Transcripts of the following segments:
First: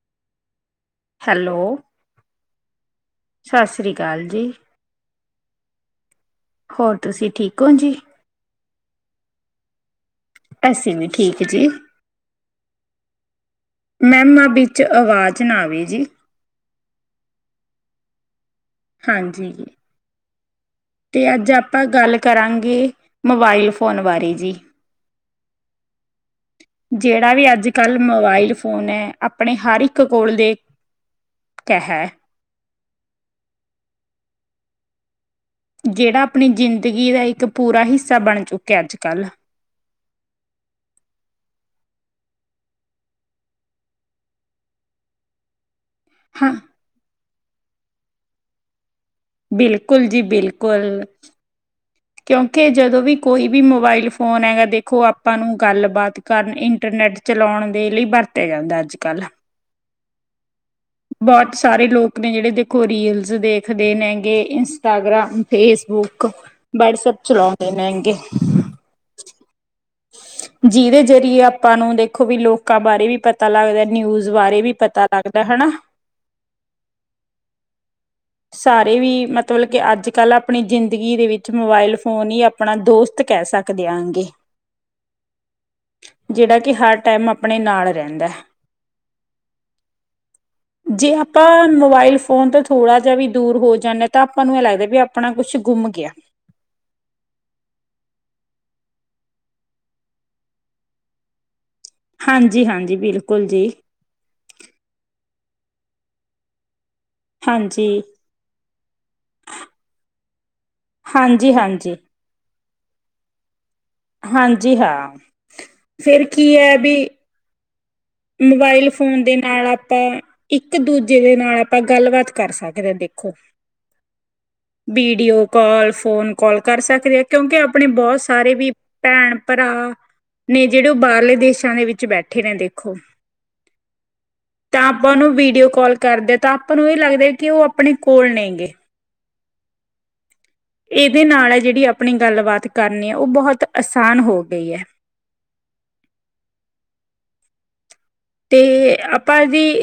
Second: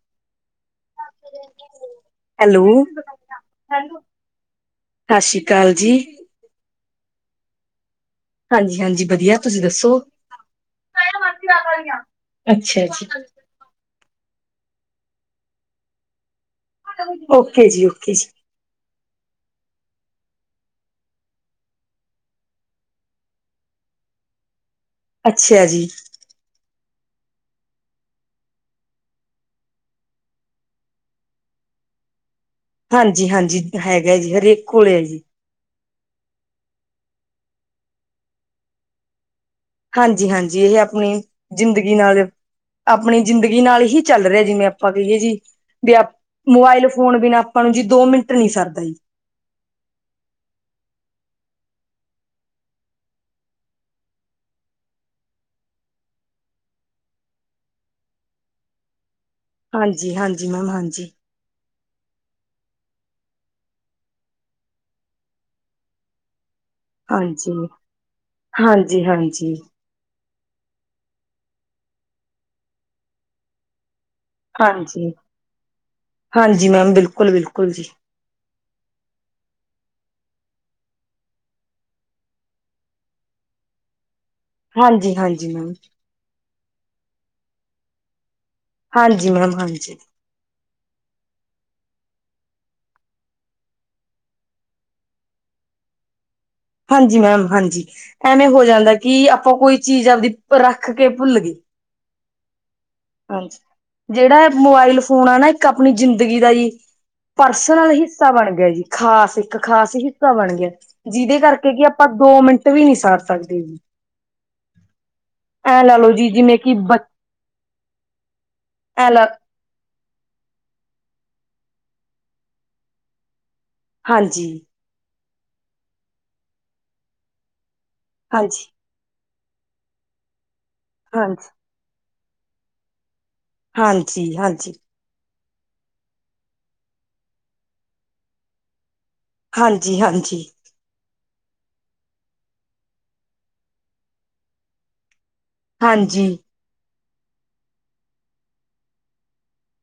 [inaudible] Hello! Hello ਸਤਿ ਸ੍ਰੀ ਅਕਾਲ ਜੀ। ਸਤਿ ਸ਼੍ਰੀ ਅਕਾਲ ਜੀ। ਹੋਰ, ਤੁਸੀਂ ਠੀਕ ਓਂ ਜੀ? ਹਾਂਜੀ-ਹਾਂਜੀ ਵਧੀਆ। ਤੁਸੀਂ ਦੱਸੋ? ਅਸੀ ਵੀ ਠੀਕ ਜੀ। ਅੱਛਾ-ਅੱਛਾ। ''ਮੈਂਮ' ਆ, ਵਿੱਚ ਆਵਾਜ਼ ਨਾ ਆਵੇ ਜੀ। ਓਕੇ ਜੀ, ਓਕੇ ਜੀ। ਹਾਂਜੀ। ਤੇ, ਅੱਜ ਆਪਾਂ ਗੱਲ ਕਰਾਂਗੇ, ਮੋਬਾਈਲ ਫੋਨ ਬਾਰੇ ਜੀ। ਅੱਛਾ ਜੀ। ਜਿਹੜਾ ਵੀ ਅੱਜ- ਕੱਲ੍ਹ ਮੋਬਾਈਲ ਫੋਨ ਹੈ, ਆਪਣੇ ਹਰ ਇੱਕ ਕੋਲ ਦੇ ਕੈ, ਹੈ। ਹਾਂਜੀ-ਹਾਂਜੀ ਹੈਗਾ ਜੀ, ਹਰੇਕ ਕੋਲੇ ਹੈ, ਜੀ। ਜਿਹੜਾ ਆਪਣੀ ਜ਼ਿੰਦਗੀ ਦਾ ਇੱਕ ਪੂਰਾ ਹਿੱਸਾ ਬਣ ਚੁੱਕਿਆ ਅੱਜ-ਕੱਲ੍ਹ। ਹਾਂਜੀ-ਹਾਂਜੀ ਇਹ ਆਪਣੀ ਜ਼ਿੰਦਗੀ ਨਾਲ ਆਪਣੀ ਜ਼ਿੰਦਗੀ ਨਾਲ ਹੀ ਚੱਲ ਰਿਹਾ ਜਿਵੇਂ, ਆਪਾਂ ਕਹੀਏ ਜੀ। ਵੀ ਹਾਂ, ਮੋਬਾਇਲ ਫੋਨ ਬਿਨਾਂ, ਆਪਾਂ ਨੂੰ ਜੀ ਦੋ-ਮਿੰਟ ਨੀ ਸਰਦਾ ਜੀ। ਬਿਲਕੁਲ ਜੀ, ਬਿਲਕੁਲ। ਕਿਉਂਕਿ, ਜਦੋਂ ਵੀ ਕੋਈ ਵੀ ਮੋਬਾਇਲ ਫੋਨ ਹੈਗਾ। ਦੇਖੋ ਆਪਾਂ ਨੂੰ ਗੱਲਬਾਤ ਕਰਨ ਇੰਟਰਨੈਟ ਚਲਾਉਣ ਦੇ ਲਈ, ਬਰਤਿਆ ਜਾਂਦਾ ਅੱਜ- ਕੱਲ। ਹਾਂਜੀ-ਹਾਂਜੀ, ਮੈਮ ਹਾਂਜੀ। ਸਾਰੇ ਲੋਕ ਨੇ, ਜਿਹੜੇ ਦੇਖੋ ਰੀਲਸ ਦੇਖਦੇ ਨੇਂ, ਗੇ ਇੰਸਟਾਗ੍ਰਾਮ, ਫੇਸਬੁੱਕ ਵਟਸਐਪ ਹਾਂਜੀ ਚਲਾਉਂਦੇ ਹੈਗੇ। ਹਾਂਜੀ ਹਾਂਜੀ ਜਿਹਦੇ ਜਰੀਏ ਆਪਾਂ ਨੂੰ ਦੇਖੋ ਵੀ ਲੋਕਾਂ ਬਾਰੇ ਵੀ ਪਤਾ ਲੱਗਦਾ ਨਿਊਜ਼ ਬਾਰੇ ਵੀ ਪਤਾ ਹਾਂਜੀ ਲੱਗਦਾ ਹੈ ਨਾ। ਹਾਂਜੀ ਮੈਮ ਬਿਲਕੁਲ -ਬਿਲਕੁਲ ਜੀ। ਸਾਰੇ ਵੀ ਮਤਲਬ ਕੇ ਅੱਜ ਕੱਲ੍ਹ ਆਪਣੀ ਜ਼ਿੰਦਗੀ ਦੇ ਵਿੱਚ ਮੋਬਾਇਲ ਫੋਨ ਹੀ ਆਪਣਾ ਦੋਸਤ ਕਹਿ ਸਕਦੇ ਆਗੇ ਹਾਂਜੀ ਹਾਂਜੀ ਮੈਮ ਜਿਹੜਾ ਕਿ ਹਰ ਟਾਈਮ ਆਪਾਂ ਆਪਣੇ ਨਾਲ ਰਹਿੰਦਾ। ਹਾਂਜੀ ਮੈਮ ਹਾਂਜੀ। ਜੇ ਆਪਾਂ ਮੋਬਾਇਲ ਫੋਨ ਤਾਂ ਥੋੜਾ ਜਿਹਾ ਵੀ ਦੂਰ ਹੋ ਜਾਂਦੇ ਤਾਂ ਆਪਾਂ ਨੂੰ ਇਹ ਲੱਗਦਾ ਵੀ ਆਪਣਾ ਕੁਛ ਗੁੰਮ ਗਿਆ। ਹਾਂਜੀ ਮੈਮ ਹਾਂਜੀ ਐਵੇਂ ਹੋ ਜਾਂਦਾ ਕਿ ਆਪਾਂ ਕੋਈ ਚੀਜ਼ ਆਪਦੀ ਰੱਖ ਕੇ ਭੁੱਲ ਗਏ। ਹਾਂਜੀ- ਹਾਂਜੀ। ਬਿਲਕੁਲ ਹਾਂਜੀ ਜੀ ਜਿਹੜਾ ਮੋਬਾਇਲ ਫੋਨ ਆ ਨਾ ਇੱਕ ਆਪਣੀ ਜ਼ਿੰਦਗੀ ਦਾ ਜੀ ਹਾਂਜੀ ਪਰਸਨਲ ਹਿੱਸਾ ਬਣ ਗਿਆ ਜੀ ਖਾਸ ਇੱਕ ਖਾਸ ਹਿੱਸਾ ਬਣ ਗਿਆ। ਜਿਹਦੇ ਹਾਂਜੀ ਕਰਕੇ ਕਿ ਹਾਂਜੀ ਆਪਾਂ ਦੋ ਮਿੰਟ ਵੀ ਨਹੀਂ ਸਾਰ ਸਕਦੇ ਜੀ। ਹਾਂਜੀ ਹਾਂ ਐਂ ਲਾ ਲਓ ਫਿਰ ਜੀ ਕੀ ਜਿਵੇਂ ਕਿ ਹੈ ਬ ਵੀ ਮੋਬਾਇਲ ਐ ਫੋਨ ਲਾ ਦੇ ਨਾਲ ਆਪਾਂ ਇੱਕ ਦੂਜੇ ਜਿਹਦੇ ਨਾਲ ਆਪਾਂ ਗੱਲਬਾਤ ਕਰ ਸਕਦੇ ਹਾਂ ਦੇਖੋ ਹਾਂਜੀ। ਵੀਡੀਓ ਕਾਲ ਫੋਨ ਕਾਲ ਕਰ ਸਕਦੇ ਆ ਕਿਉਂਕਿ ਆਪਣੇ ਬਹੁਤ ਸਾਰੇ ਹਾਂਜੀ ਵੀ ਭੈਣ, ਭਰਾ ਨੇ ਜਿਹੜੇ ਉਹ ਬਾਹਰਲੇ ਹਾਂਜੀ ਦੇਸਾਂ ਦੇ ਵਿੱਚ ਬੈਠੇ ਨੇ ਦੇਖੋ। ਹਾਂਜੀ -ਹਾਂਜੀ। ਡੀਓ ਕਾਲ ਕਰਦੇ ਤਾਂ ਆਪਾਂ ਨੂੰ ਇਹ ਲੱਗਦਾ ਕਿ ਉਹ ਆਪਣੇ ਕੋਲ ਨਹੀਂ ਗੇ। ਹਾਂਜੀ -ਹਾਂਜੀ । ਇਹਦੇ ਨਾਲ ਹੈ ਜਿਹੜੀ ਆਪਣੀ ਗੱਲਬਾਤ ਕਰਨੀ ਹੈ ਉਹ ਬਹੁਤ ਆਸਾਨ ਹੋ ਗਈ ਹੈ। ਹਾਂਜੀ। ਤੇ ਆਪਾਂ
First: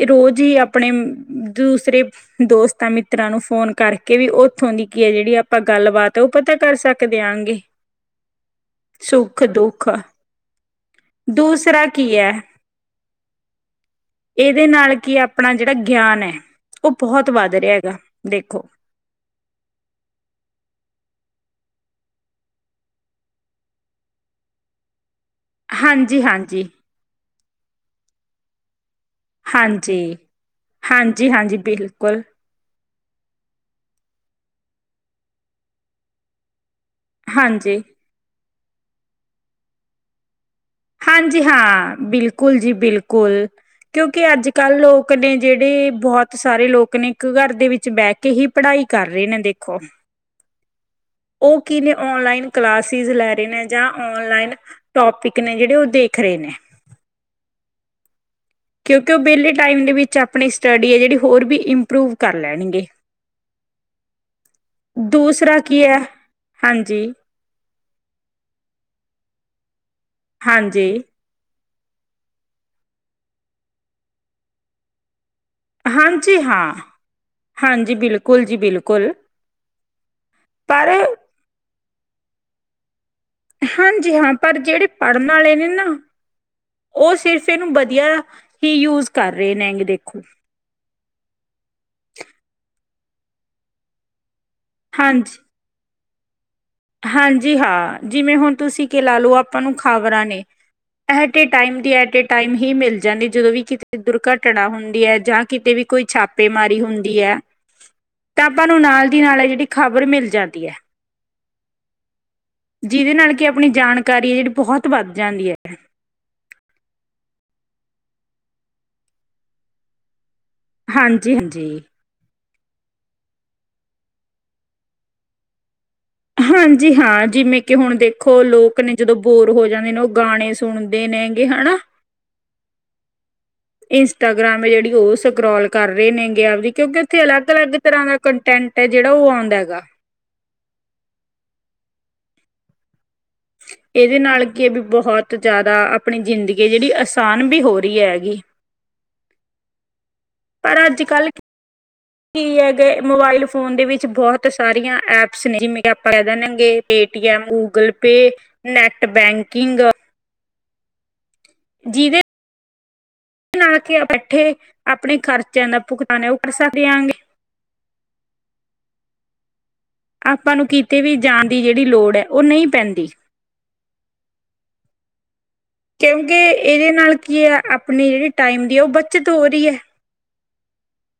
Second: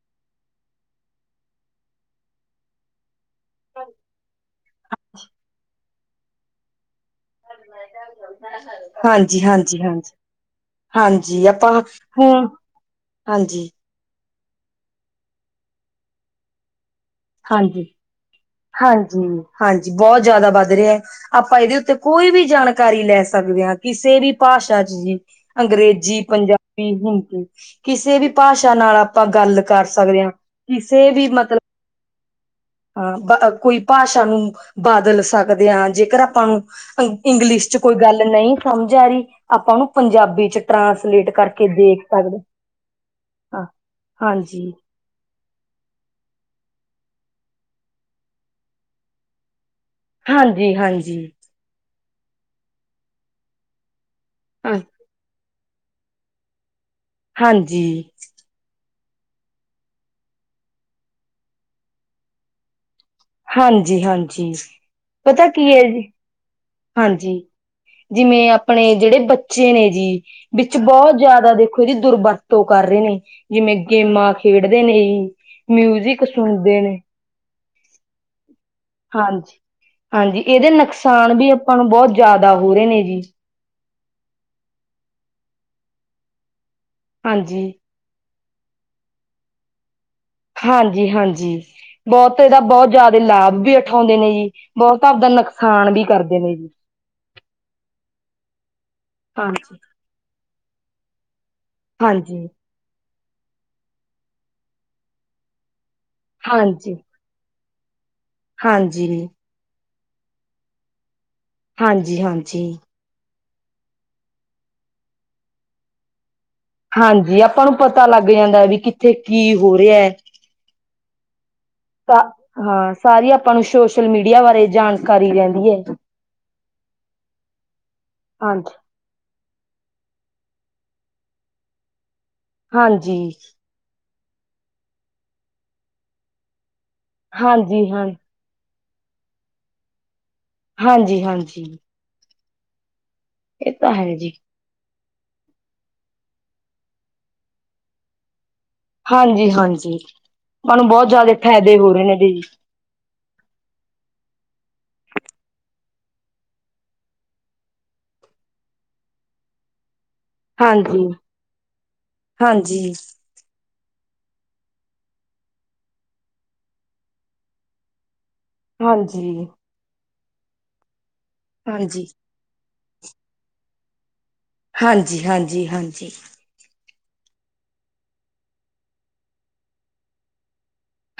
ਰੋਜ਼ ਹੀ ਆਪਣੇ ਦੂਸਰੇ ਦੋਸਤਾਂ ਮਿੱਤਰਾਂ ਨੂੰ ਫੋਨ ਕਰਕੇ ਵੀ ਉੱਥੋਂ ਦੀ ਕੀ ਹੈ ਜਿਹੜੀ ਆਪਾਂ ਗੱਲਬਾਤ ਆ ਉਹ ਪਤਾ ਕਰ ਸਕਦੇ ਆਗੇ। ਹਾਂਜੀ ਹਾਂਜੀ ਹਾਂਜੀ। ਹਾਂਜੀ ਆਪਾਂ ਦੂਸਰਾ ਕੀ ਹੈ ਹਾਂ ਹਾਂਜੀ। ਇਹਦੇ ਨਾਲ ਕੀ ਆਪਣਾ ਜਿਹੜਾ ਗਿਆਨ ਹੈ। ਉਹ ਬਹੁਤ ਵੱਧ ਰਿਹਾ ਹਾਂਜੀ ਹੈਗਾ ਦੇਖੋ ਹਾਂਜੀ ਹਾਂਜੀ ਬਹੁਤ ਜ਼ਿਆਦਾ ਵੱਧ ਰਿਹਾ ਆਪ ਆਪਾਂ ਇਹਦੇ ਉੱਤੇ ਕੋਈ ਵੀ ਜਾਣਕਾਰੀ ਲੈ ਸਕਦੇ ਹਾਂ ਕਿਸੇ ਵੀ ਭਾਸ਼ਾ ਚ ਜੀ। ਹਾਂਜੀ ਅੰਗਰੇਜ਼ੀ ਹਾਂਜੀ ਪੰਜਾਬੀ ਹਿੰਦੀ ਕਿਸੇ ਵੀ ਭਾਸ਼ਾ ਨਾਲ ਆਪਾਂ ਗੱਲ ਕਰ ਹਾਂਜੀ ਸਕਦੇ ਹਾਂ ਕਿਸੇ ਵੀ ਹਾਂਜੀ ਹਾਂਜੀ ਮਤਲਬ ਬਿਲਕੁਲ ਹਾਂ ਕੋਈ ਭਾਸ਼ਾ ਨੂੰ ਬਦਲ ਸਕਦੇ ਹਾਂ ਜੇਕਰ ਆਪਾਂ ਨੂੰ ਇੰਗਲਿਸ਼ ਚ ਹਾਂਜੀ ਕੋਈ ਗੱਲ ਨਹੀਂ ਸਮਝ ਆ ਰਹੀ ਆਪਾਂ ਉਹਨੂੰ ਪੰਜਾਬੀ ਚ ਟਰਾਂਸਲੇਟ ਹਾਂਜੀ ਕਰਕੇ ਹਾਂ ਦੇਖ ਸਕਦੇ ਬਿਲਕੁਲ ਜੀ ਬਿਲਕੁਲ। ਹਾਂ ਕਿਉਂਕਿ ਅੱਜ ਹਾਂਜੀ ਕੱਲ ਲੋਕ ਨੇ ਜਿਹੜੇ ਬਹੁਤ ਸਾਰੇ ਲੋਕ ਨੇ ਇੱਕ ਘਰ ਦੇ ਵਿੱਚ ਬਹਿ ਕੇ ਹੀ ਪੜ੍ਹਾਈ ਕਰ ਰਹੇ ਨੇ ਦੇਖੋ। ਹਾਂਜੀ ਹਾਂਜੀ। ਉਹ ਕੀ ਨੇ ਓਨਲਾਈਨ ਕਲਾਸ ਲੈ ਰਹੇ ਨੇ ਜਾਂ ਓਨਲਾਈਨ ਹਾਂ, ਟੋਪਿਕ ਨੇ ਜਿਹੜੇ ਉਹ ਦੇਖ ਰਹੇ ਨੇ। ਹਾਂਜੀ। ਕਿਉਂਕਿ ਉਹ ਵਿਹਲੇ ਟਾਈਮ ਦੇ ਵਿੱਚ ਆਪਣੀ ਸਟੱਡੀ ਹੈ ਜਿਹੜੀ ਹੋਰ ਵੀ ਇੰਪਰੂਵ ਕਰ ਲੈਣਗੇ। ਹਾਂਜੀ ਹਾਂਜੀ ਪਤਾ ਕੀ ਹੈ ਜੀ। ਹਾਂਜੀ ਜਿਵੇਂ ਆਪਣੇ ਜਿਹੜੇ ਬੱਚੇ ਬੱਚੇ ਨੇ ਜੀ ਵਿੱਚ ਹਾਂਜੀ ਬਹੁਤ ਜ਼ਿਆਦਾ ਦੇ ਅੱਖੋ ਦੀ ਦੁਰਵਰਤੋਂ ਕਰ ਰਹੇ ਨੇ ਜਿਵੇਂ ਗੇਮਾਂ ਖੇਡਦੇ ਨੇ ਮਿਊਜ਼ਿਕ ਹਾਂਜੀ ਹਾਂ ਸੁਣਦੇ ਨੇ। ਹਾਂਜੀ ਬਿਲਕੁਲ ਜੀ ਬਿਲਕੁਲ। ਹਾਂਜੀ -ਹਾਂਜੀ। ਇਹਦੇ ਪਰ ਨੁਕਸਾਨ ਵੀ ਆਪਾਂ ਨੂੰ ਬਹੁਤ ਜ਼ਿਆਦਾ ਹੋ ਰਹੇ ਨੇ ਜੀ। ਹਾਂਜੀ ਹਾਂ। ਪਰ ਜਿਹੜੇ ਪੜ੍ਹਨ ਵਾਲੇ ਨੇ ਨਾ। ਉਹ ਸਿਰਫ ਹਾਂਜੀ ਇਹਨੂੰ ਵਧੀਆ ਹੀ ਯੂਜ ਕਰ ਰਹੇ ਨੇਗੇ ਦੇਖੋ। ਹਾਂਜੀ- ਹਾਂਜੀ ਬਹੁਤ ਇਹਦਾ ਬਹੁਤ ਜ਼ਿਆਦਾ ਲਾਭ ਵੀ ਉਠਾਉਂਦੇ ਨੇ ਜੀ। ਬਹੁਤਾ ਆਪਦਾ ਹਾਂਜੀ ਨੁਕਸਾਨ ਵੀ ਕਰਦੇ ਨੇ ਜੀ। ਹਾਂਜੀ ਹਾਂ ।ਜਿਵੇਂ ਹੁਣ ਤੁਸੀਂ ਕਿ ਲਾ ਲਓ, ਆਪਾਂ ਨੂੰ ਹਾਂਜੀ ਖ਼ਬਰਾਂ ਨੇ ਇਹ ਟਾਈਮ ਦੀ ਐਟੇ ਹਾਂਜੀ ਟਾਈਮ ਹੀ ਮਿਲ ਜਾਂਦੀ ਜਦੋਂ ਵੀ ਕਿਤੇ ਦੁਰਘਟਨਾ ਹੁੰਦੀ ਹੈ। ਜਾਂ ਕਿਤੇ ਵੀ ਕੋਈ ਛਾਪੇਮਾਰੀ ਹਾਂਜੀ ਹੁੰਦੀ ਹੈ। ਤਾਂ ਆਪਾਂ ਨੂੰ ਹਾਂਜੀ ਨਾਲ ਦੀ ਨਾਲ ਇਹ ਜਿਹੜੀ ਖਬਰ ਮਿਲ ਜਾਂਦੀ ਹੈ। ਹਾਂਜੀ -ਹਾਂਜੀ। ਜਿਹਦੇ ਨਾਲ ਕਿ ਆਪਣੀ ਜਾਣਕਾਰੀ ਜਿਹੜੀ ਬਹੁਤ ਵੱਧ ਜਾਂਦੀ ਹੈ। ਹਾਂਜੀ। ਆਪਾਂ ਨੂੰ ਪਤਾ ਲੱਗ ਜਾਂਦਾ ਵੀ ਕਿੱਥੇ ਕੀ ਹੋ ਰਿਹਾ ਹੈ। ਹਾਂਜੀ -ਹਾਂਜੀ। ਤਾਂ ਹਾਂ। ਸਾਰੀ ਆਪਾਂ ਨੂੰ ਸੋਸ਼ਲ ਮੀਡੀਆ ਬਾਰੇ ਜਾਣਕਾਰੀ ਰਹਿੰਦੀ ਹੈ। ਹਾਂਜੀ ਹਾਂ ਜਿਵੇਂ ਕਿ ਹੁਣ ਦੇਖੋ ਹਾਂਜੀ ਲੋਕ ਨੇ ਜਦੋਂ ਬੋਰ ਹੋ ਜਾਂਦੇ ਨੇ ਉਹ ਗਾਣੇ ਸੁਣਦੇ ਨੇ ਹੈਗੇ ਹਨਾ। ਹਾਂਜੀ। ਇੰਸਟਾਗ੍ਰਾਮ ਹੈ ਜਿਹੜੀ ਉਹ ਸਕਰੋਲ ਕਰ ਰਹੇ ਨੇਗੇ ਆਪਦੀ ਕਿਉਂਕਿ ਉੱਥੇ ਅਲੱਗ- ਅਲੱਗ ਹਾਂਜੀ ਤਰ੍ਹਾਂ ਹਾਂ ਦਾ ਕੰਟੈਂਟ ਜਿਹੜਾ ਉਹ ਆਉਂਦਾ ਹੈਗਾ। ਹਾਂਜੀ -ਹਾਂਜੀ। ਇਹ ਤਾਂ ਹੈ ਇਹਦੇ ਜੀ ਨਾਲ ਕੀ ਇਹ ਵੀ ਬਹੁਤ ਬਹੁਤ ਜ਼ਿਆਦਾ, ਆਪਣੀ ਜ਼ਿੰਦਗੀ ਜਿਹੜੀ ਆਸਾਨ ਵੀ ਹੋ ਰਹੀ ਹੈਗੀ- ਹਾਂਜੀ -ਹਾਂਜੀ ਮਨ ਪਰ ਨੂੰ ਬਹੁਤ ਅੱਜ-ਕੱਲ੍ਹ ਜ਼ਿਆਦਾ ਫਾਇਦੇ ਹੋ ਰਹੇ ਨੇ। ਜੀ ਕੀ ਹੈਗੇ ਮੋਬਾਇਲ ਫੋਨ ਦੇ ਵਿੱਚ ਬਹੁਤ ਬਹੁਤ ਸਾਰੀਆਂ ਐਪਸ ਨੇ ਜਿਵੇਂ ਕਿ ਆਪਾਂ ਕਹਿ ਦੇਣਗੇ Paytm, Google Pay, net bank [inaudible] ਹਾਂਜੀ। ਜਿਦੇ ਹਾਂਜੀ ਹਾਂਜੀ ਨਾਲ ਤੇ ਆਪਣੇ ਖਰਚਿਆਂ ਦਾ ਭੁਗਤਾਨ ਹੈ। ਉਹ ਕਿਸ ਦੇਿਆਂਗੇ। ਹਾਂਜੀ। ਆਪਾਂ ਨੂੰ ਕਿਤੇ ਵੀ ਜਾਣ ਦੀ ਜਿਹੜੀ ਲੋੜ ਹੈ, ਉਹ ਨਹੀਂ ਪੈਂਦੀ। ਹਾਂਜੀ ਹਾਂਜੀ ਹਾਂਜੀ ਕਿਉਂਕਿ, ਇਹਦੇ ਨਾਲ ਕੀ ਹੈ। ਆਪਣੀ ਜਿਹੜੀ ਟਾਈਮ ਦੀ ਹੈ, ਉਹ ਬੱਚਤ ਹੋ ਰਹੀ ਹੈ।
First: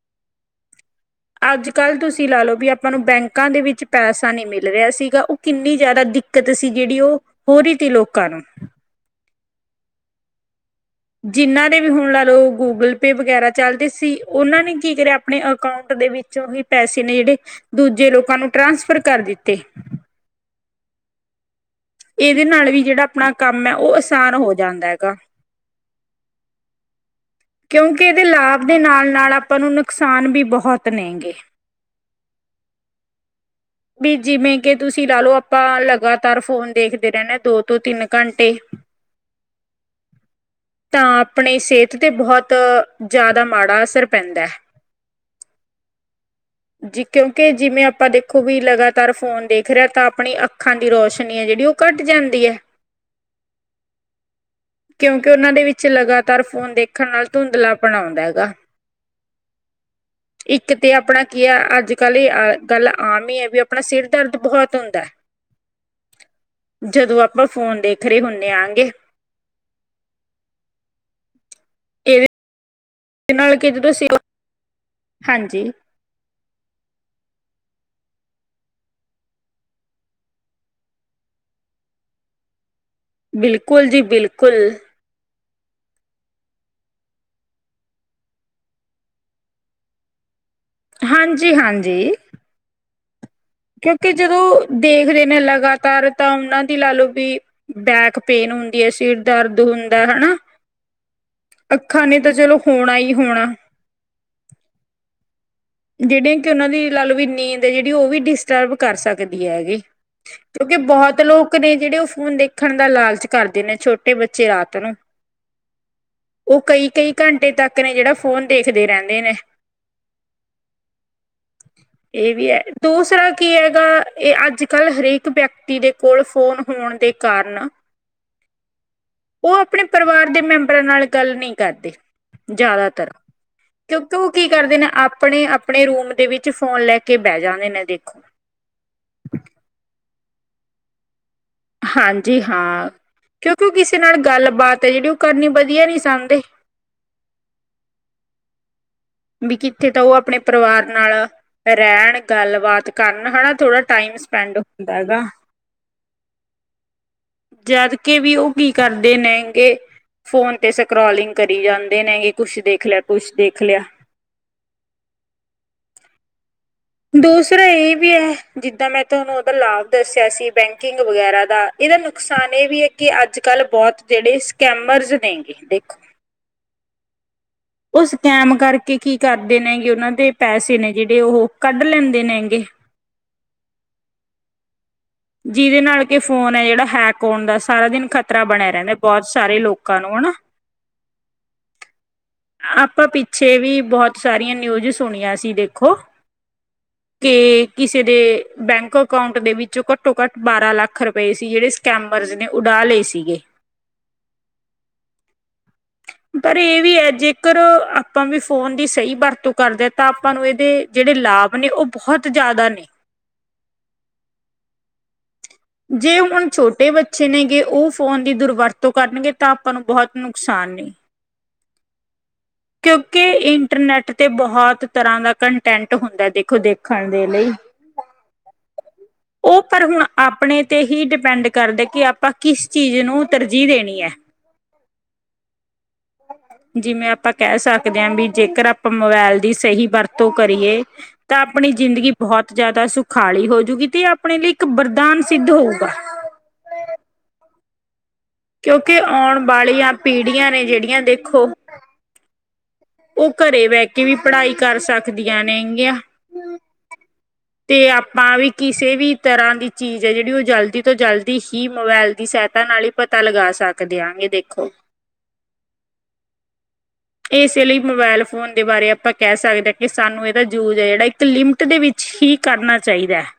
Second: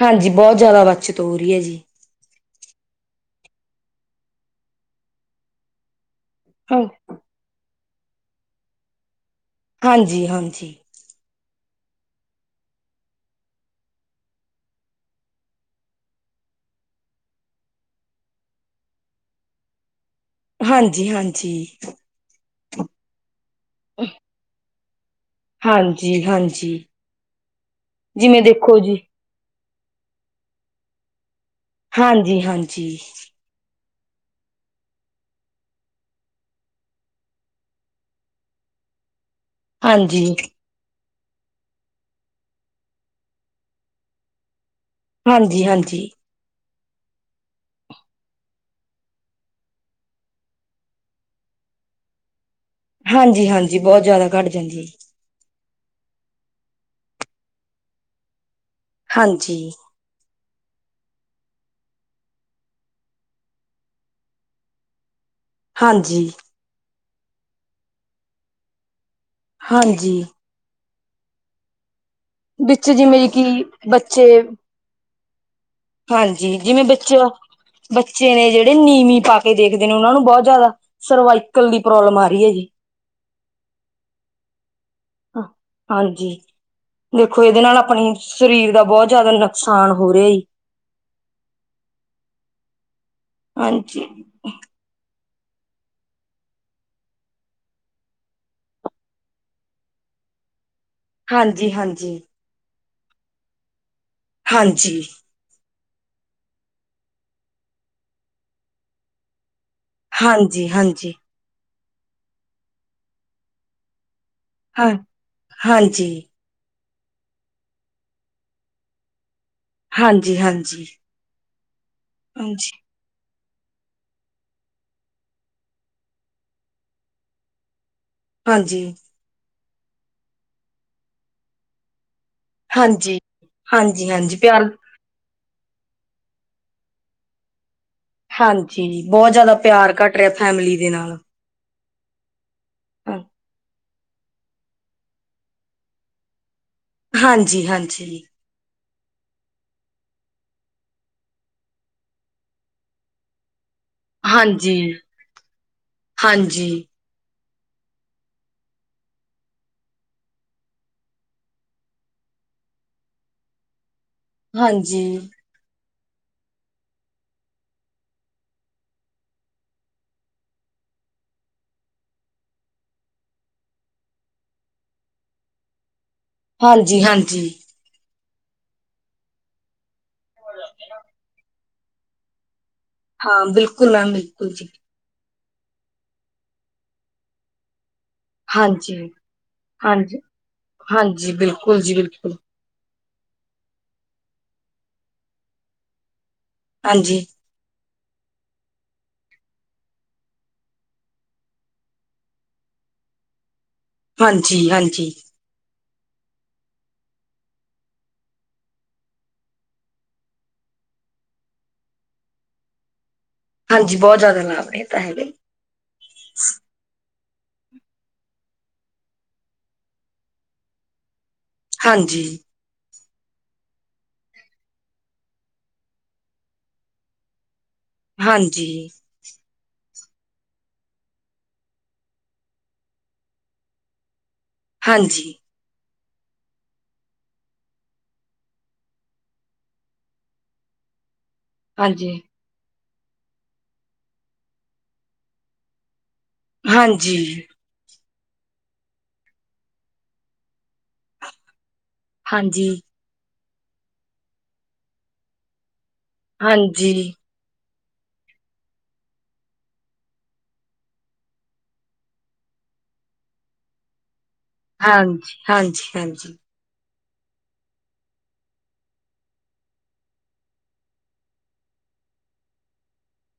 ਹਾਂਜੀ। ਬਹੁਤ ਜ਼ਿਆਦਾ ਬੱਚਤ ਹੋ ਰਹੀ ਹੈ ਅੱਜ ਜੀ ਕੱਲ੍ਹ ਤੁਸੀਂ ਲਾ ਲੋਓ ਵੀ ਆਪਾਂ ਨੂੰ ਬੈਂਕ ਲੋਕਾਂ ਦੇ ਵਿੱਚ ਪੈਸਾ ਨਹੀਂ ਮਿਲ ਰਿਹਾ ਸੀਗਾ। ਉਹ ਕਿੰਨੀ ਜ਼ਿਆਦਾ ਦਿੱਕਤ ਸੀ। ਹਾਂ ਜਿਹੜੀ ਉਹ ਹੋਰ ਤੇ ਲੋਕ ਕਾਰਨ- ਹਾਂਜੀ- ਹਾਂਜੀ। ਜਿੰਨਾਂ ਦੇ ਵੀ ਹੁਣ ਲਾ ਲਓ, ਗੂਗਲ ਪੇ ਵਗੈਰਾ ਚੱਲਦੇ ਸੀ। ਉਹਨਾਂ ਨੇ ਕੀ ਕਰਿਆ ਆਪਣੇ ਅਕਾਊਂਟ ਦੇ ਵਿੱਚੋਂ ਹੀ ਪੈਸੇ ਨੇ, ਜਿਹੜੇ ਦੂਜੇ ਲੋਕਾਂ ਨੂੰ ਟ੍ਰਾਂਸਫਰ ਕਰ ਦਿੱਤੇ। ਹਾਂਜੀ -ਹਾਂਜੀ ਇਹਦੇ ਨਾਲ ਵੀ ਜਿਹੜਾ ਆਪਣਾ ਕੰਮ ਹੈ, ਉਹ ਆਸਾਨ ਹੋ ਜਾਂਦਾ ਹੈਗਾ। ਹਾਂਜੀ ਹਾਂਜੀ ਕਿਉਂਕਿ, ਇਹਦੇ ਜਿਵੇਂ ਲਾਭ ਦੇ ਦੇਖੋ ਜੀ ਨਾਲ- ਨਾਲ ਆਪਾਂ ਨੂੰ ਨੁਕਸਾਨ ਵੀ ਬਹੁਤ ਨੇਗੇ। ਹਾਂਜੀ -ਹਾਂਜੀ। ਵੀ ਜਿਵੇਂ, ਕਿ ਤੁਸੀਂ ਲਾ ਲੋ ਆਪਾਂ ਲਗਾਤਾਰ ਫੋਨ ਦੇਖਦੇ ਰਹਿੰਦੇ ਦੋ ਤੋਂ ਤਿੰਨ ਘੰਟੇ ਹਾਂਜੀ। ਤਾਂ ਆਪਣੀ ਸਿਹਤ ਤੇ ਬਹੁਤ ਜ਼ਿਆਦਾ ਮਾੜਾ ਅਸਰ ਪੈਂਦਾ ਹੈ। ਹਾਂਜੀ- ਹਾਂਜੀ। ਜੀ ਕਿਉਂਕਿ ਜਿਵੇਂ ਆਪਾਂ ਦੇਖੋ ਵੀ ਲਗਾਤਾਰ ਫੋਨ ਦੇਖ ਰਿਹਾ ਤਾਂ ਆਪਣੀ ਅੱਖਾਂ ਦੀ ਰੋਸ਼ਨੀ ਹੈ ਜਿਹੜੀ ਉਹ। ਘੱਟ ਜਾਂਦੀ ਹੈ। ਹਾਂਜੀ ਹਾਂਜੀ ਬਹੁਤ ਜ਼ਿਆਦਾ ਘੱਟ ਜਾਂਦੀ ਹੈ। ਕਿਉਂਕਿ ਉਹਨਾਂ ਦੇ ਵਿੱਚ ਲਗਾਤਾਰ ਫੋਨ ਦੇਖਣ ਨਾਲ ਧੁੰਦਲਾਪਣ ਆਉਂਦਾ ਹੈਗਾ। ਹਾਂਜੀ, ਇੱਕ ਤੇ ਆਪਣਾ। ਕੀ ਆ ਅੱਜ ਕੱਲ੍ਹ ਇਹ ਅਹ ਗੱਲ ਆਮ ਹੀ ਹੈ ਵੀ ਆਪਣਾ ਸਿਰ ਦਰਦ ਬਹੁਤ ਹੁੰਦਾ। ਹਾਂਜੀ। ਹੈ ਜਦੋਂ ਆਪਾਂ ਫੋਨ ਦੇਖ ਰਹੇ ਹੁੰਦੇ ਆਂਗੇ। ਹਾਂਜੀ। ਇਹਦੇ ਵਿੱਚ ਜਿਵੇਂ ਕਿ ਨਾਲ ਜਦੋਂ ਸਿਰ ਬੱਚੇ ਹਾਂਜੀ। ਹਾਂਜੀ ਜਿਵੇਂ ਬੱਚੇ ਬੱਚੇ ਨੇ ਜਿਹੜੇ ਨੀਵੀਂ ਪਾ ਕੇ ਦੇਖਦੇ ਨੇ ਉਹਨਾਂ ਨੂੰ ਬਹੁਤ ਜ਼ਿਆਦਾ ਸਰਵਾਈਕਲ ਦੀ ਪ੍ਰੋਬਲਮ ਆ ਰਹੀ ਹੈ ਜੀ। ਬਿਲਕੁਲ ਜੀ ਬਿਲਕੁਲ। ਹਾਂਜੀ। ਦੇਖੋ ਇਹਦੇ ਨਾਲ ਆਪਣੇ ਸ਼ਰੀਰ ਦਾ ਬਹੁਤ ਜ਼ਿਆਦਾ ਨੁਕਸਾਨ ਹੋ ਰਿਹਾ। ਹਾਂਜੀ ਹਾਂਜੀ। ਹਾਂਜੀ, ਕਿਉਂਕਿ ਜਦੋਂ ਦੇਖ ਰ ਮੈਂ ਲਗਾਤਾਰ ਤਾਂ ਉਹਨਾਂ ਦੀ ਲਾ ਲਓ ਵੀ ਬੈਕ ਪੇਨ ਹੁੰਦੀ ਹੈ। ਸਿਰ ਦਰਦ ਹੁੰਦਾ ਹੈਨਾ। ਹਾਂਜੀ ਹਾਂਜੀ। ਹੋਣਾ ਹੀ ਹੋਣਾ। ਹਾਂਜੀ। ਜਿਹੜੇ ਕਿ ਉਹਨਾਂ ਦੀ ਲਾ ਲਓ ਵੀ ਨੀਂਦ ਹੈ ਜਿਹੜੀ ਉਹ ਵੀ ਡਿਸਟਰਬ ਕਰ ਸਕਦੀ ਹੈਗੀ। ਕਿਉਂਕਿ ਹਾਂਜੀ-ਹਾਂਜੀ, ਬਹੁਤ ਲੋਕ ਨੇ ਜਿਹੜੇ ਉਹ ਫੋਨ ਦੇਖਣ ਦਾ ਲਾਲਚ ਕਰਦੇ ਨੇ। ਛੋਟੇ ਛੋਟੇ ਬੱਚੇ ਰਾਤ ਹਾਂ ਨੂੰ। ਹਾਂਜੀ, ਉਹ ਕਈ ਕਈ ਘੰਟੇ ਤੱਕ ਨੇ ਜਿਹੜਾ ਫੋਨ ਦੇਖਦੇ ਰਹਿੰਦੇ ਨੇ। ਹਾਂ ਇਹ ਵੀ ਹੈ ਹਾਂਜੀ, ਦੂਸਰਾ ਕੀ ਹੈਗਾ ਇਹ ਅੱਜ ਕੱਲ ਹਰੇਕ ਵਿਅਕਤੀ ਦੇ ਕੋਲ ਫੋਨ ਹੋਣ ਦੇ ਕਾਰਨ ਹਾਂਜੀ। ਉਹ ਆਪਣੇ ਪਰਿਵਾਰ ਦੇ ਮੈਂਬਰਾਂ ਨਾਲ ਗੱਲ ਨਹੀਂ ਕਰਦੇ। ਜ਼ਿਆਦਾਤਰ ਹਾਂਜੀ। ਕਿਉਂਕਿ ਉਹ ਹਾਂਜੀ-ਹਾਂਜੀ ਕੀ ਪਿਆਰ ਕਰਦੇ ਨੇ ਆਪ ਆਪਣੇ ਰੂਮ ਦੇ ਵਿੱਚ ਫੋਨ ਲੈ ਕੇ ਬਹਿ ਜਾਂਨਦੇ ਨੇ । ਹਾਂਜੀ ਬਹੁਤ ਜ਼ਿਆਦਾ ਪਿਆਰ ਘੱਟ ਰਿਹਾ ਫੈਮਲੀ ਦੇ ਨਾਲ। ਹਾਂਜੀ ਹਾਂ ਕਿਉਂਕਿ ਕਿਸ ਤੇ ਨਾਲ ਗੱਲਬਾਤ ਹੈ ਜਿਹੜੀ ਉਹ ਕਰਨੀ ਵਧੀਆ ਨੀ ਸਮਦੇ। ਹਾਂਜੀ ਹਾਂਜੀ। ਵੀ ਕਿੱਥੇ ਤਾਂ ਉਹ ਆਪਣੇ ਪਰਿਵਾਰ ਨਾਲ ਰਹਿਣ ਗੱਲਬਾਤ ਕਰਨ ਹੈਨਾ ਥੋੜ੍ਹਾ ਟਾਈਮ ਸਪੈਂਡ ਹਾਂਜੀ ਹੁੰਦਾ ਹੈ ਗਾ। ਹਾਂਜੀ ਜਦ ਕੇ ਵੀ ਉਹ ਕੀ ਕਰਦੇ ਨੇ ਗੇ ਫੋਨ ਤੇ ਸਕਰੋਲਿੰਗ ਕਰੀ ਜਾਂਦੇ ਨੇਗੇ ਕੁਛ ਦੇਖ ਲਿਆ ਕੁਛ ਦੇਖ ਲਿਆ। ਹਾਂਜੀ। ਦੂਸਰਾ ਇਹ ਵੀ ਹੈ ਜਿੱਦਾਂ ਮੈਂ ਤੁਹਾਨੂੰ ਉਹਦਾ ਲਾਭ ਦੱਸਿਆ ਸੀ ਬੈਂਕਿੰਗ ਵਗੈਰਾ ਦਾ। ਇਹਦਾ ਨੁਕਸਾਨ ਇਹ ਵੀ ਹੈ ਕਿ ਅੱਜ ਕੱਲ ਬਹੁਤ ਜਿਹੜੇ ਸਕੈਮਰਜ਼ ਨੇਗੇ ਦੇਖੋ ਹਾਂਜੀ-ਹਾਂਜੀ। ਉਹ ਸਕੈਮ ਕਰਕੇ ਕੀ ਕਰਦੇ ਨੇਗੇ ਉਹਨਾਂ ਦੇ ਪੈਸੇ ਨੇ ਜਿਹੜੇ ਉਹ ਕੱਢ ਲੈਂਦੇ ਨੇ ਗੇ। ਹਾਂ ਬਿਲਕੁਲ ਮੈਮ ਬਿਲਕੁਲ ਜੀ। ਜਿਹਦੇ ਨਾਲ ਕਿ ਫੋਨ ਹੈ ਜਿਹੜਾ ਹੈਕ ਹੋਣ ਦਾ ਸਾਰਾ ਦਿਨ ਖ਼ਤਰਾ ਬਣਿਆ ਰਹਿੰਦੇ ਹੈ ਹਾਂਜੀ ਬਹੁਤ ਸਾਰੇ ਲੋਕਾਂ ਨੂੰ, ਹਾਂਜੀ ਹਨਾ। ਹਾਂਜੀ ਬਿਲਕੁਲ ਜੀ ਬਿਲਕੁਲ ਆਪਾਂ ਪਿੱਛੇ ਵੀ ਬਹੁਤ ਸਾਰੀਆਂ ਨਿਊਜ ਸੁਣੀਆਂ ਸੀ ਦੇਖੋ ਹਾਂਜੀ ਤੇ ਕਿਸੇ ਕਿਸੇ ਦੇ ਬੈਂਕ ਅਕਾਊਂਟ ਦੇ ਵਿੱਚੋਂ ਘੱਟੋ-ਘੱਟ ਬਾਰਾਂ ਲੱਖ ਰੁਪਏ ਸੀ ਜਿਹੜੇ ਸਕੈਮਰਜ਼ ਨੇ ਉਡਾ ਲਿ ਤੇ ਸੀਗੇ। ਹਾਂਜੀ-ਹਾਂਜੀ। ਪਰ ਇਹ ਵੀ ਹੈ ਜੇਕਰ ਆਪਾਂ ਵੀ ਫੋਨ ਦੀ ਸਹੀ ਵਰਤੋਂ ਕਰਦੇ ਹਾਂ ਤਾਂ ਆਪਾਂ ਨੂੰ ਇਹਦੇ ਜਿਹੜੇ ਲਾਭ ਨੇ ਉਹ ਬਹੁਤ ਬਹੁਤ ਜ਼ਿਆਦਾ ਨੇ। ਹਾਂਜੀ, ਬਹੁਤ ਜ਼ਿਆਦਾ ਲਾਭ ਨੇ, ਇਹ ਤਾਂ ਹੈਗਾ ਈ ਏ। ਜੇ ਹੁਣ ਛੋਟੇ ਬੱ ਚੇ ਨੇਗੇ ਉਹ ਫੋਨ ਦੀ ਦੁਰਵਰਤੋਂ ਕਰਨਗੇ ਤਾਂ ਆਪਾਂ ਨੂੰ ਬਹੁਤ ਨੁਕਸਾਨ ਨੇ। ਹਾਂਜੀ। ਕਿਉਂਕਿ ਇੰਟਰਨੈਟ ਤੇ ਬਹੁਤ ਤਰ੍ਹਾਂ ਦਾ ਕੰਟੈਂਟ ਹੁੰਦਾ ਦੇਖੋ ਦੇਖਣ ਦੇ ਲਈ। ਹਾਂਜੀ। ਉਹ ਪਰ ਹੁਣ ਆਪਣੇ ਤੇ ਹੀ ਡਿਪੈਂਡ ਕਰਦੇ ਕਿ ਆਪਾਂ ਕਿਸ ਚੀਜ਼ ਨੂੰ ਤਰਜੀ ਦੇਣੀ ਹੈ। ਹਾਂਜੀ। [inaudible] ਜਿਵੇਂ ਆਪਾਂ ਕਹਿ ਸਕਦੇ ਹਾਂ ਵੀ ਜੇਕਰ ਆਪਾਂ ਮੋਬਾਇਲ ਦੀ ਸਹੀ ਵਰਤੋਂ ਕਰੀਏ ਤਾਂ ਆਪਣੀ ਜ਼ਿੰਦਗੀ ਹਾਂਜੀ ਬਹੁਤ ਜ਼ਿਆਦਾ ਸੁਖਾਲੀ ਹੋਜੂਗੀ ਤੇ ਆਪਣੇ ਲਈ ਇੱਕ ਬਰ ਦਾਨ ਸਿੱਧ ਹੋਊਗਾ। ਹਾਂਜੀ। ਕਿਉਂਕਿ ਆਉਣ ਵਾਲੀਆਂ ਪੀੜ੍ਹੀਆਂ ਨੇ ਜਿਹੜੀਆਂ ਦੇਖੋ ਹਾਂਜੀ। ਉਹ ਘਰੇ ਬਹਿ ਕੇ ਵੀ ਪੜ੍ਹਾਈ ਕਰ ਸਕਦੀਆਂ ਨੇਗੀਆਂ। ਹਾਂਜੀ ਅਤੇ ਆਪਾਂ ਵੀ ਕਿਸੇ ਵੀ ਤਰ੍ਹਾਂ ਦੀ ਚੀਜ਼ ਹੈ ਜਿਹੜੀ ਉਹ ਜਲਦੀ ਤੋਂ ਜਲਦੀ ਹੀ ਮੋਬਾਇਲ ਦੀ ਸਹਾਇਤਾ ਨਾਲ ਹੀ ਪਤਾ ਲਗਾ ਸਕਦੇ ਆਗੇ ਦੇਖ ਹਾਂਜੀ- ਹਾਂਜੀ- ਹਾਂਜੀ। [inaudible] ਇਸੇ ਲਈ ਮੋਬਾਇਲ ਫੋਨ ਦੇ ਬਾਰੇ ਆਪਾਂ ਕਹਿ ਸਕਦੇ ਹਾਂ ਕਿ ਸਾਨੂੰ ਇਹਦਾ ਯੂਜ ਹੈ ਜਿਹੜਾ ਇੱਕ ਲਿਮਟ ਦੇ ਵਿੱਚ ਹੀ ਕੀ ਕਰਨਾ ਚਾਹੀਦਾ ਹੈ।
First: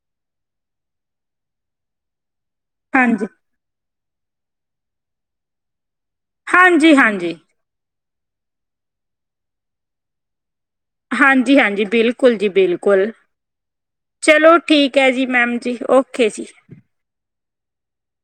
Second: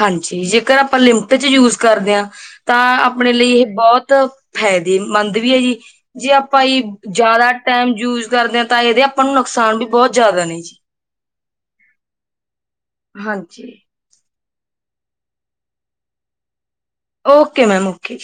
ਹਾਂਜੀ, ਜੇਕਰ ਆਪਾਂ ਲਿਮਟ ਚ ਯੂਜ ਕਰਦੇ ਹਾਂ ਤਾਂ ਹਾਂਜੀ, ਆਪਣੇ ਲਈ ਇਹ ਬਹੁਤ ਫਾਇਦੇਮੰਦ ਵੀ ਹੈ ਜੀ, ਜੇ ਆਪਾਂ ਹਾਂਜੀ, ਹਾਂਜੀ, ਜ਼ਿਆਦਾ ਟਾਈਮ ਯੂਜ ਕਰਦੇ ਹਾਂ ਤਾਂ ਇਹਦੇ ਆਪਾਂ ਨੂੰ ਨੁਕਸਾਨ ਵੀ ਬਹੁਤ ਜ਼ਿਆਦਾ ਨੇ ਜੀ। ਹਾਂਜੀ ਹਾਂਜੀ ਬਿਲਕੁਲ ਜੀ ਬਿਲਕੁਲ। ਹਾਂਜੀ। ਚਲੋ ਠੀਕ ਹੈ ਜੀ, ਮੈਮ ਜੀ, ਓਕੇ ਜੀ। Okay ma'am okay.